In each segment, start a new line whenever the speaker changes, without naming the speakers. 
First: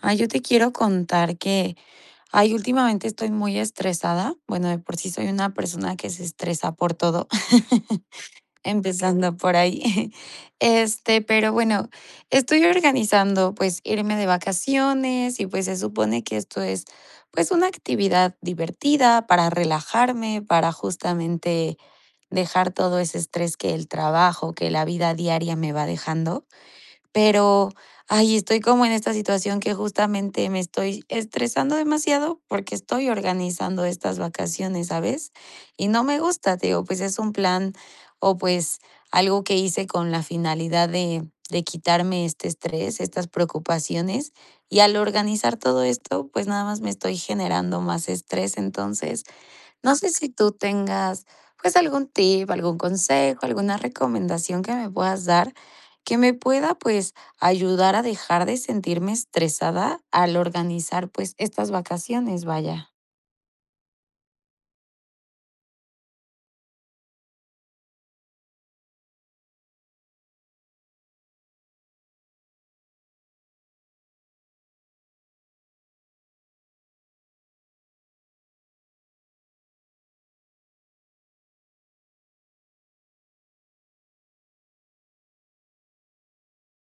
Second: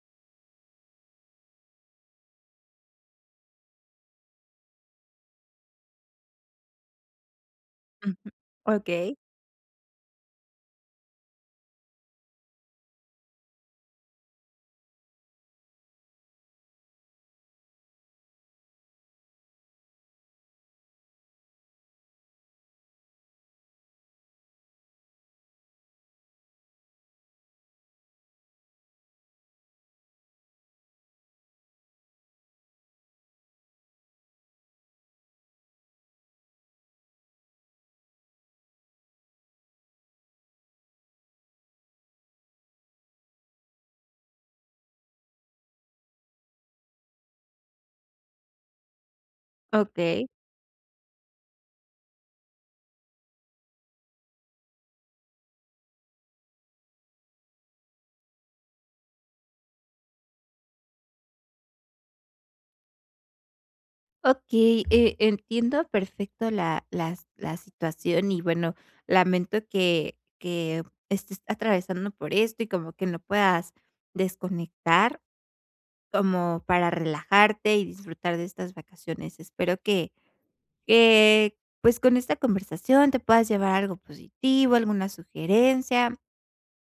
Ay, yo te quiero contar que, ay, últimamente estoy muy estresada. Bueno, de por sí soy una persona que se estresa por todo,
Mm, okey,
empezando por ahí. Pero bueno, estoy organizando pues irme de vacaciones y pues se supone que esto es pues una actividad divertida para relajarme, para justamente dejar todo ese estrés que el trabajo, que la vida diaria me va dejando. Pero, ay, estoy como en esta situación que justamente me estoy estresando demasiado porque estoy organizando estas vacaciones, ¿sabes? Y no me gusta, te digo, pues es un plan o pues algo que hice con la finalidad de quitarme este estrés, estas preocupaciones. Y al organizar todo esto, pues nada más me estoy generando más estrés. Entonces, no sé
okey,
si tú tengas, pues, algún tip, algún consejo, alguna recomendación que me puedas dar, que me pueda, pues, ayudar a dejar de sentirme estresada al organizar, pues, estas vacaciones, vaya.
okey, entiendo perfecto la situación y, bueno, lamento que estés atravesando por esto y como que no puedas desconectar como para relajarte y disfrutar de estas vacaciones. Espero que que, pues, con esta conversación te puedas llevar algo positivo, alguna sugerencia.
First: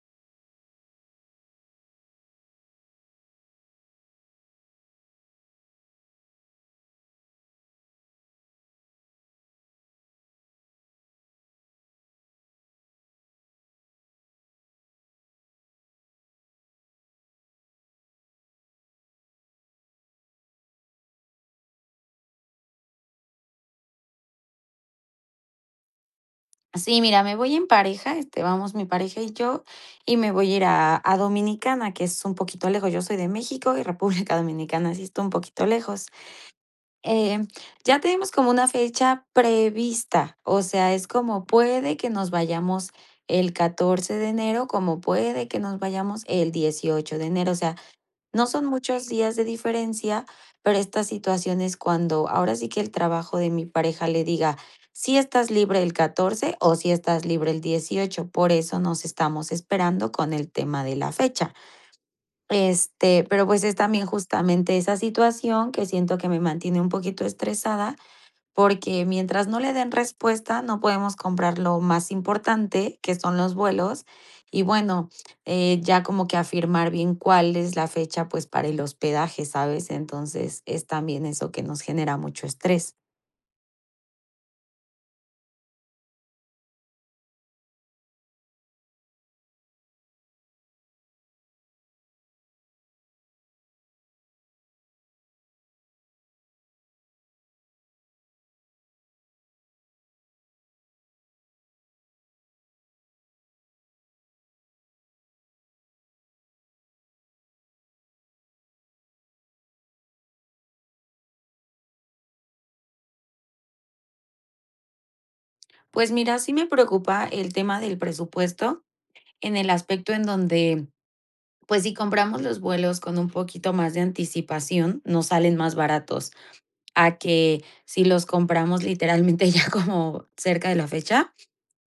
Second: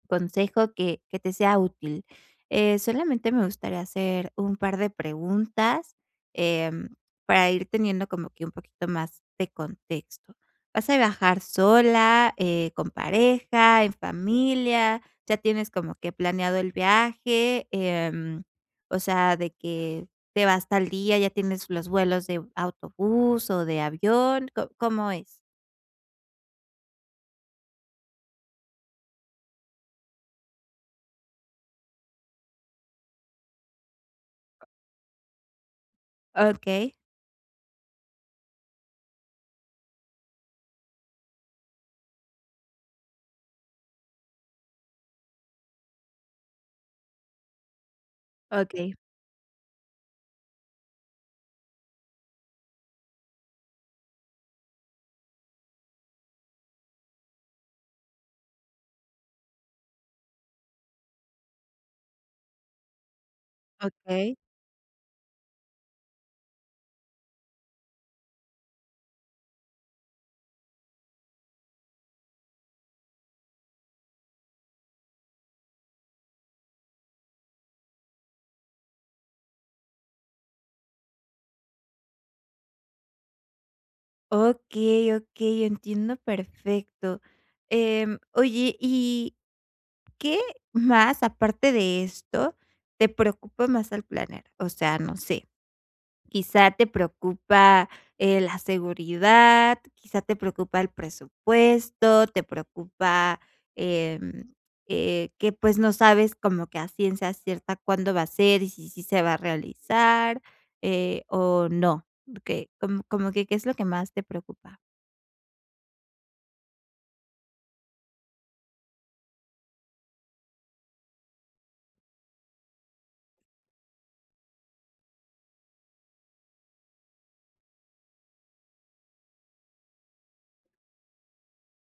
Consejo que te sea útil. Solamente me gustaría hacer un par de preguntas em, para ir teniendo como que un poquito más de contexto. ¿Vas a viajar sola, con pareja, en familia? ¿Ya tienes como que planeado el viaje? O sea, de que te vas tal día, ya tienes los vuelos de autobús o de avión. ¿Cómo es?
Sí, mira, me voy en pareja, vamos mi pareja y yo, y me voy a ir a Dominicana, que es un poquito lejos. Yo soy de México y República Dominicana sí está un poquito lejos.
Ok,
Eh, ya tenemos como una fecha prevista, o sea, es como puede que nos vayamos el 14 de enero, como puede que nos vayamos el 18 de enero, o sea, no son
ok,
muchos días de diferencia, pero esta situación es cuando ahora sí que el trabajo de mi pareja le diga, si estás libre el 14 o si estás libre el 18, por eso nos estamos esperando con el tema de la fecha. Pero, pues, es también
ok.
justamente esa situación que siento que me mantiene un poquito estresada, porque mientras no le den respuesta, no podemos comprar lo más importante, que son los vuelos, y bueno, ya como que afirmar bien cuál es la fecha, pues, para el hospedaje, ¿sabes? Entonces, es también eso que nos genera mucho estrés.
Okey, okey, entiendo perfecto. Oye, ¿y qué más, aparte de esto, te preocupa más al planear? O sea, no sé, quizá te preocupa, la seguridad, quizá te preocupa el presupuesto, te preocupa, em, que, pues, no sabes como que a ciencia cierta cuándo va a ser y si sí se va a realizar, o no, que, como cómo que ¿qué es lo que más te preocupa?
Pues mira, sí me preocupa el tema del presupuesto en el aspecto en donde pues si compramos los vuelos con un poquito más de anticipación, nos salen más baratos a que si los compramos literalmente ya como cerca de la fecha,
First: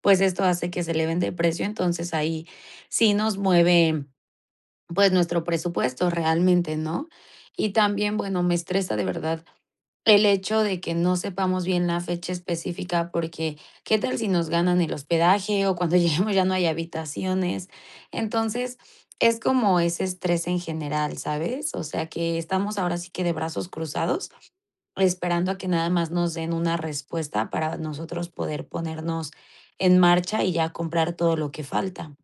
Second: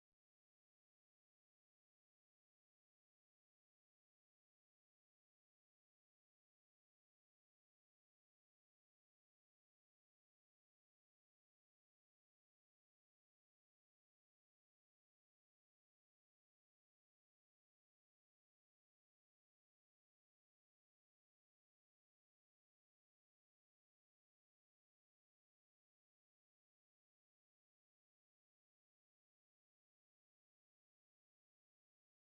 pues esto hace que se eleven de precio, entonces ahí sí nos mueve, pues nuestro presupuesto realmente, ¿no? Y también, bueno, me estresa de verdad el hecho de que no sepamos bien la fecha específica, porque, ¿qué tal si nos ganan el hospedaje o cuando lleguemos ya no hay habitaciones? Entonces, es como ese estrés en general, ¿sabes? O sea, que estamos ahora sí que de brazos cruzados, esperando a que nada más nos den una respuesta para nosotros poder ponernos en marcha y ya comprar todo lo que falta.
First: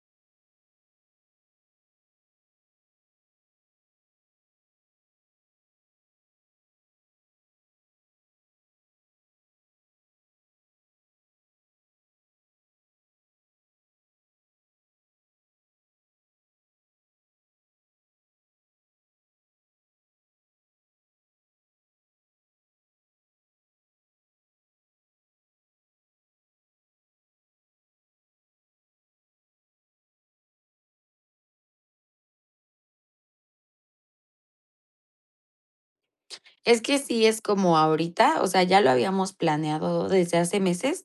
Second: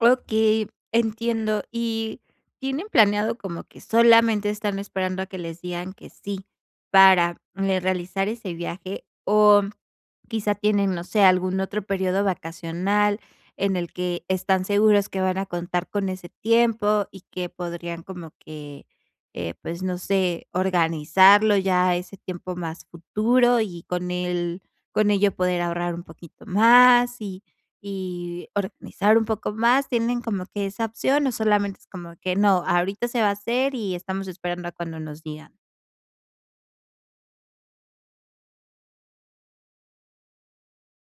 Okey, entiendo. ¿Y tienen planeado como que solamente están esperando a que les digan que sí para, realizar ese viaje? O quizá tienen, no sé, algún otro periodo vacacional en el que están seguros que van a contar con ese tiempo y que podrían como que, pues, no sé, organizarlo ya ese tiempo más futuro y con el con ello poder ahorrar un poquito más y organizar un poco más, ¿tienen como que esa opción o solamente es como que no, ahorita se va a hacer y estamos esperando a cuando nos digan?
Es que sí es como ahorita, o sea, ya lo habíamos planeado desde hace meses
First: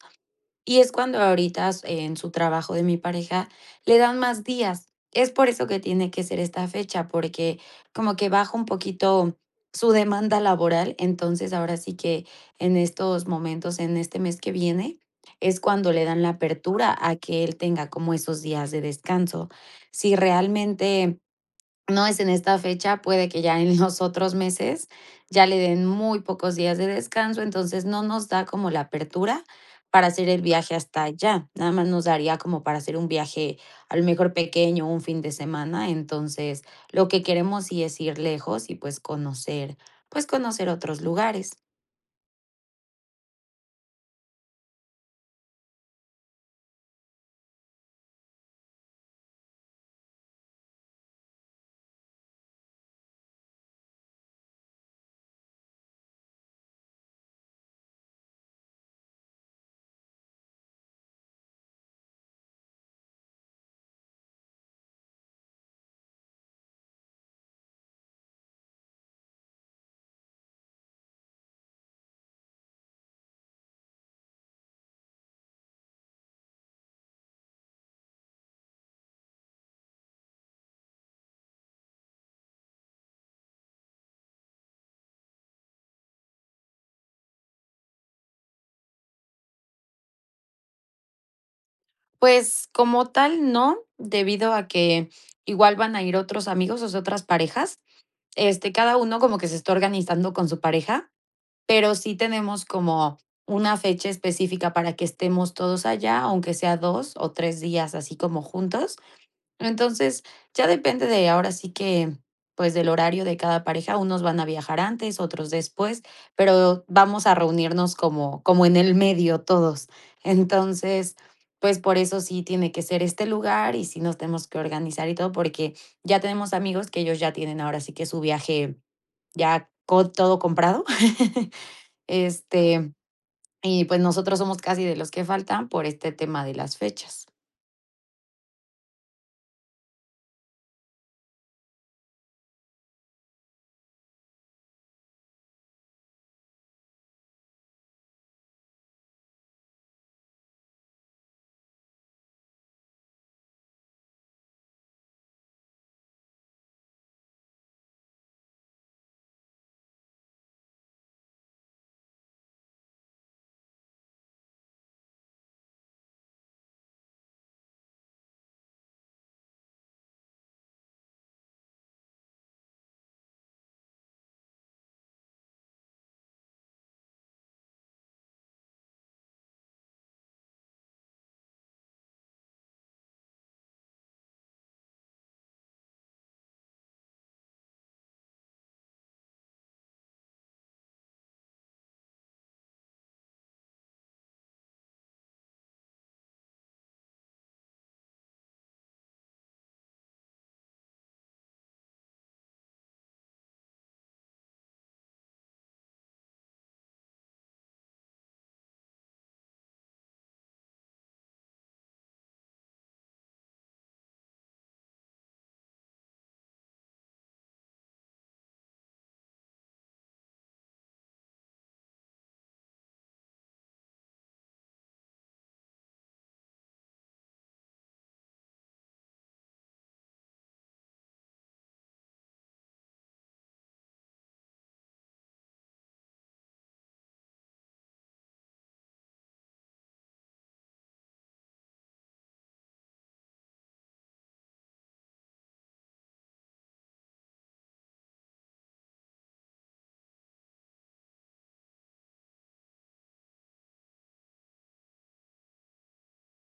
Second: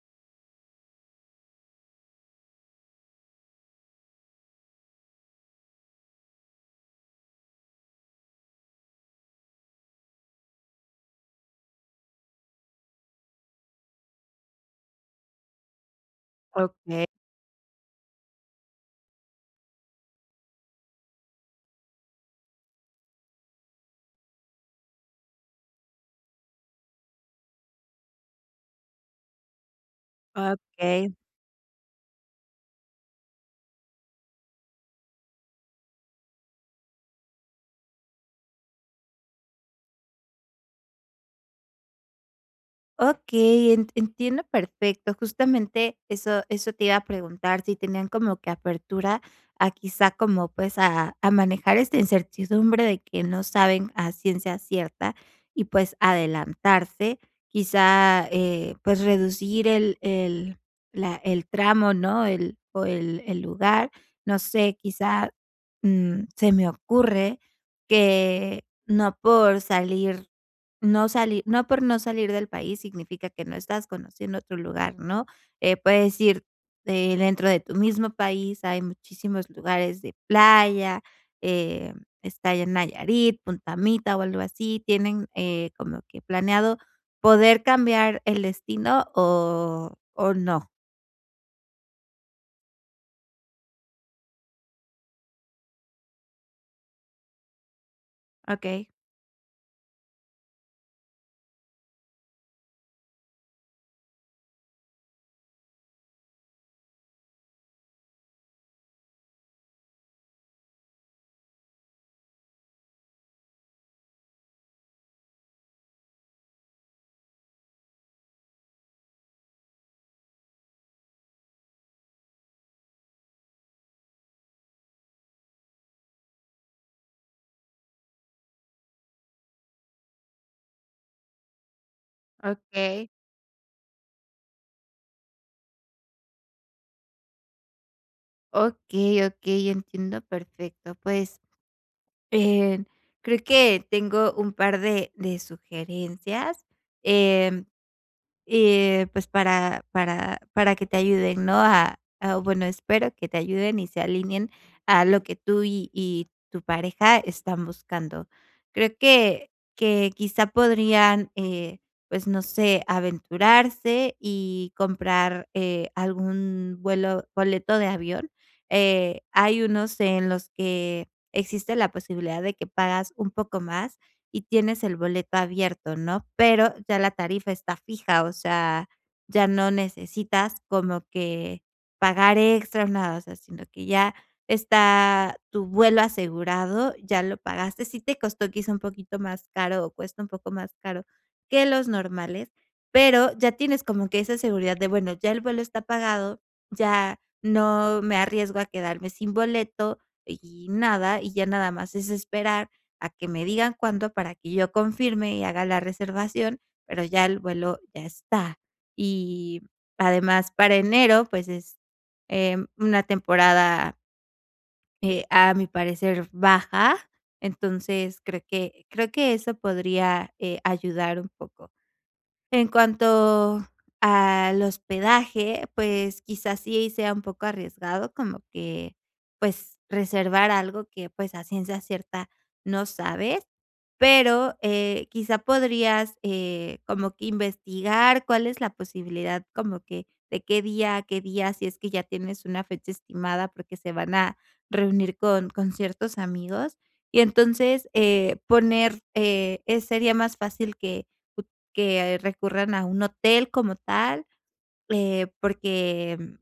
y es cuando ahorita s en su trabajo de mi pareja le dan más días. Es por eso que tiene que ser esta fecha, porque como que baja un poquito su demanda laboral. Entonces, ahora sí que en estos momentos, en este mes que viene, es cuando le dan la apertura
Okey,
a que él tenga como esos días de descanso. Si realmente no es en esta fecha, puede que ya en los otros meses ya le den muy pocos días de descanso, entonces no nos da como la apertura para hacer el viaje hasta
okey.
allá, nada más nos daría como para hacer un viaje a lo mejor pequeño, un fin de semana, entonces lo que queremos sí es ir lejos y pues conocer otros lugares.
Okey, en entiendo perfecto. Justamente eso te iba a preguntar, si tenían como que apertura a quizá como, pues, a manejar esta incertidumbre de que no saben a ciencia cierta y, pues, adelantarse. Quizá, pues, reducir el la el tramo, ¿no? El o el lugar. No sé, quizá, mm, se me ocurre que no por no salir del país significa que no estás conociendo otro lugar, ¿no? Puedes ir, dentro de tu mismo país, hay muchísimos lugares de playa, eh, está en Nayarit, Punta Mita o algo así, ¿tienen, como que planeado poder cambiar el destino o no?
Pues como tal, no, debido a que igual van a ir otros amigos, o sea, otras parejas,
Okey.
cada uno como que se está organizando con su pareja, pero sí tenemos como una fecha específica para que estemos todos allá, aunque sea 2 o 3 días así como juntos. Entonces, ya depende de ahora sí que, pues, del horario de cada pareja, unos van a viajar antes, otros después, pero vamos a reunirnos como en el medio todos. Entonces, pues, por eso sí tiene que ser este lugar y sí nos tenemos que organizar y todo, porque ya tenemos amigos que ellos ya tienen ahora sí que su viaje ya co todo comprado. Este,
Okey,
y pues nosotros somos casi de los que faltan por este tema de las fechas.
okey, okey, entiendo perfecto, pues Eh, creo que tengo un par de sugerencias, em, pues para que te ayuden, ¿no? A bueno, espero que te ayuden y se alineen a lo que tú y tu pareja están buscando. Creo que quizá podrían, pues, no sé, aventurarse y comprar, algún vuelo boleto de avión. Hay unos en los que existe la posibilidad de que pagas un poco más y tienes el boleto abierto, ¿no? Pero ya la tarifa está fija, o sea, ya no necesitas como que pagar extra, o nada, o sea, sino que ya está tu vuelo asegurado, ya lo pagaste. Si te costó quizá un poquito más caro o cuesta un poco más caro que los normales, pero ya tienes como que esa seguridad de, bueno, ya el vuelo está pagado, ya no me arriesgo a quedarme sin boleto y nada, y ya nada más es esperar a que me digan cuándo para que yo confirme y haga la reservación, pero ya el vuelo ya está. Y además para enero, pues es, una temporada, a mi parecer baja, entonces creo que eso podría, ayudar un poco. En cuanto al hospedaje, pues, quizás sí sea un poco arriesgado, como que, pues, reservar algo que, pues, a ciencia cierta no sabes, pero, quizá podrías, como que investigar cuál es la posibilidad, como que de qué día a qué día, si es que ya tienes una fecha estimada, porque se van a reunir con ciertos amigos. Y entonces, poner, sería más fácil que recurran a un hotel como tal, porque, mm,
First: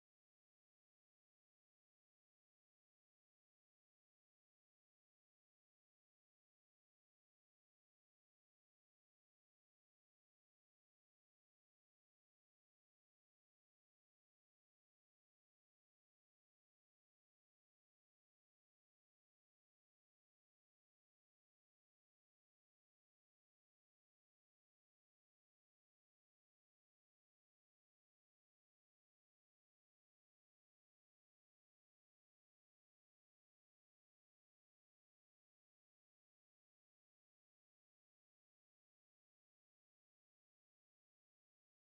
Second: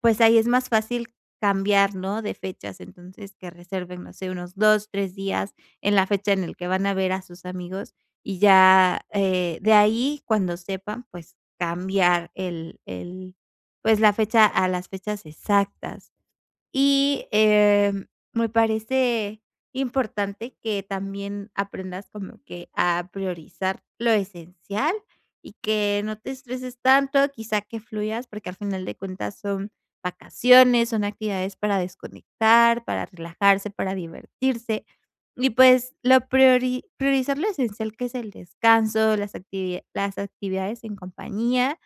pues, ahí es más fácil cambiar, ¿no?, de fechas. Entonces, que reserven, no sé, unos 2 3 días en la fecha en el que van a ver a sus amigos, y ya, de ahí, cuando sepan, pues, cambiar pues, la fecha a las fechas exactas. Y, em, me parece importante que también aprendas como que a priorizar lo esencial y que no te estreses tanto, quizá que fluyas, porque al final de cuentas son vacaciones, son actividades para desconectar, para relajarse, para divertirse. Y pues lo priori priorizar lo esencial que es el descanso, las actividades en compañía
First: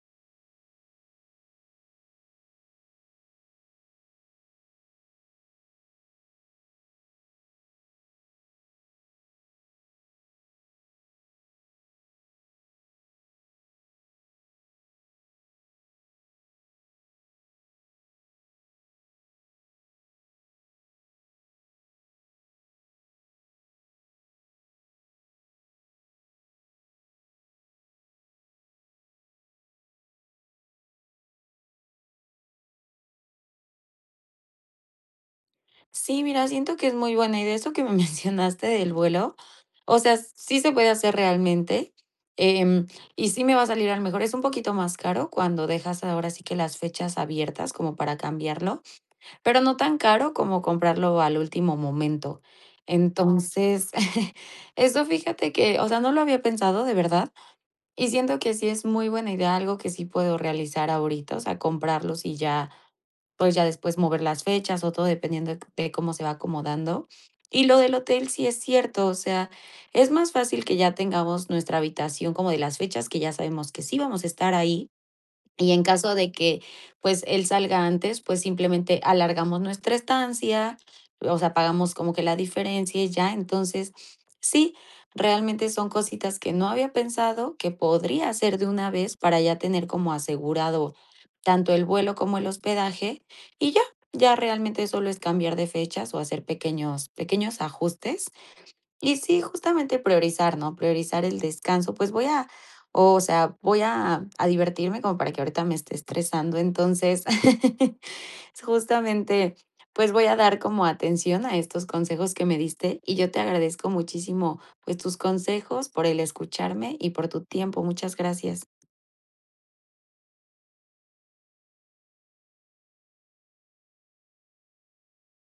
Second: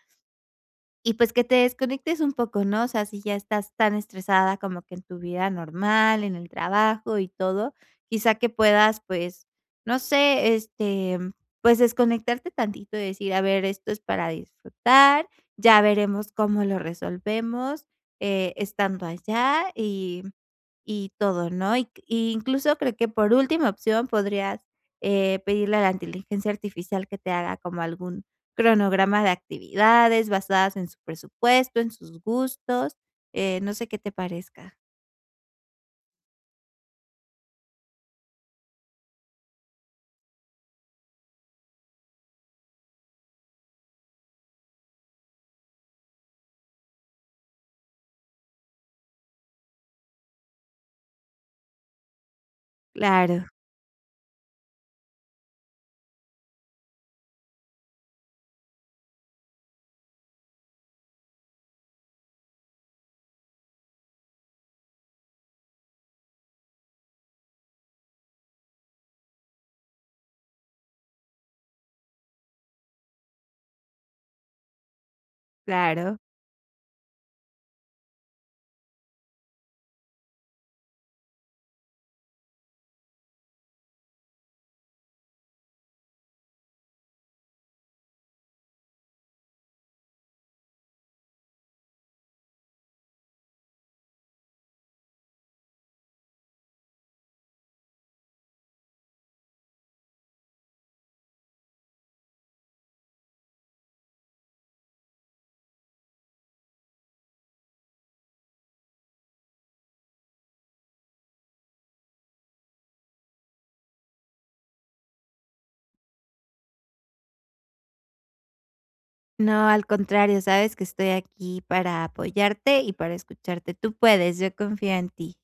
y pues que te desconectes un poco, ¿no? O sea, si ya estás tan estresada como que en tu vida normal, en el trabajo y todo, quizá que puedas, pues, no sé, este, pues desconectarte tantito y decir, a ver, esto es para disfrutar, ya veremos cómo lo resolvemos estando allá y todo, ¿no? Y incluso creo que por última opción podrías, pedirle a la inteligencia artificial que te haga como algún cronograma de actividades basadas en su presupuesto, en sus gustos, no sé qué te parezca.
Sí, mira, siento que es muy buena idea eso que me mencionaste del vuelo. O sea, sí se puede hacer realmente, em, y sí me va a salir al mejor. Es un poquito más caro cuando dejas ahora sí que las fechas abiertas como para cambiarlo, pero no tan caro como comprarlo al último momento.
Claro,
Entonces, eso fíjate que, o sea, no lo había pensado de verdad, y siento que sí es muy buena idea, algo que sí puedo realizar ahorita, o sea, comprarlos y ya, pues, ya después mover las fechas o todo dependiendo de cómo se va acomodando. Y lo del hotel sí es cierto, o sea, es más fácil que ya tengamos nuestra habitación como de las fechas que ya sabemos que sí vamos a estar ahí, y en caso
claro.
de que, pues, él salga antes, pues, simplemente alargamos nuestra estancia, o sea, pagamos como que la diferencia y ya. Entonces, sí, realmente son cositas que no había pensado que podría hacer de una vez para ya tener como asegurado tanto el vuelo como el hospedaje y ya, ya realmente solo es cambiar de fechas o hacer pequeños ajustes y sí, justamente priorizar, ¿no? Priorizar el descanso. Pues voy a, o sea, voy a divertirme como para que ahorita me esté estresando. Entonces, justamente, pues voy a dar como atención a estos consejos que me diste y yo te agradezco muchísimo, pues tus consejos, por el escucharme y por tu tiempo. Muchas gracias.
No, al contrario, sabes que estoy aquí para apoyarte y para escucharte. Tú puedes, yo confío en ti.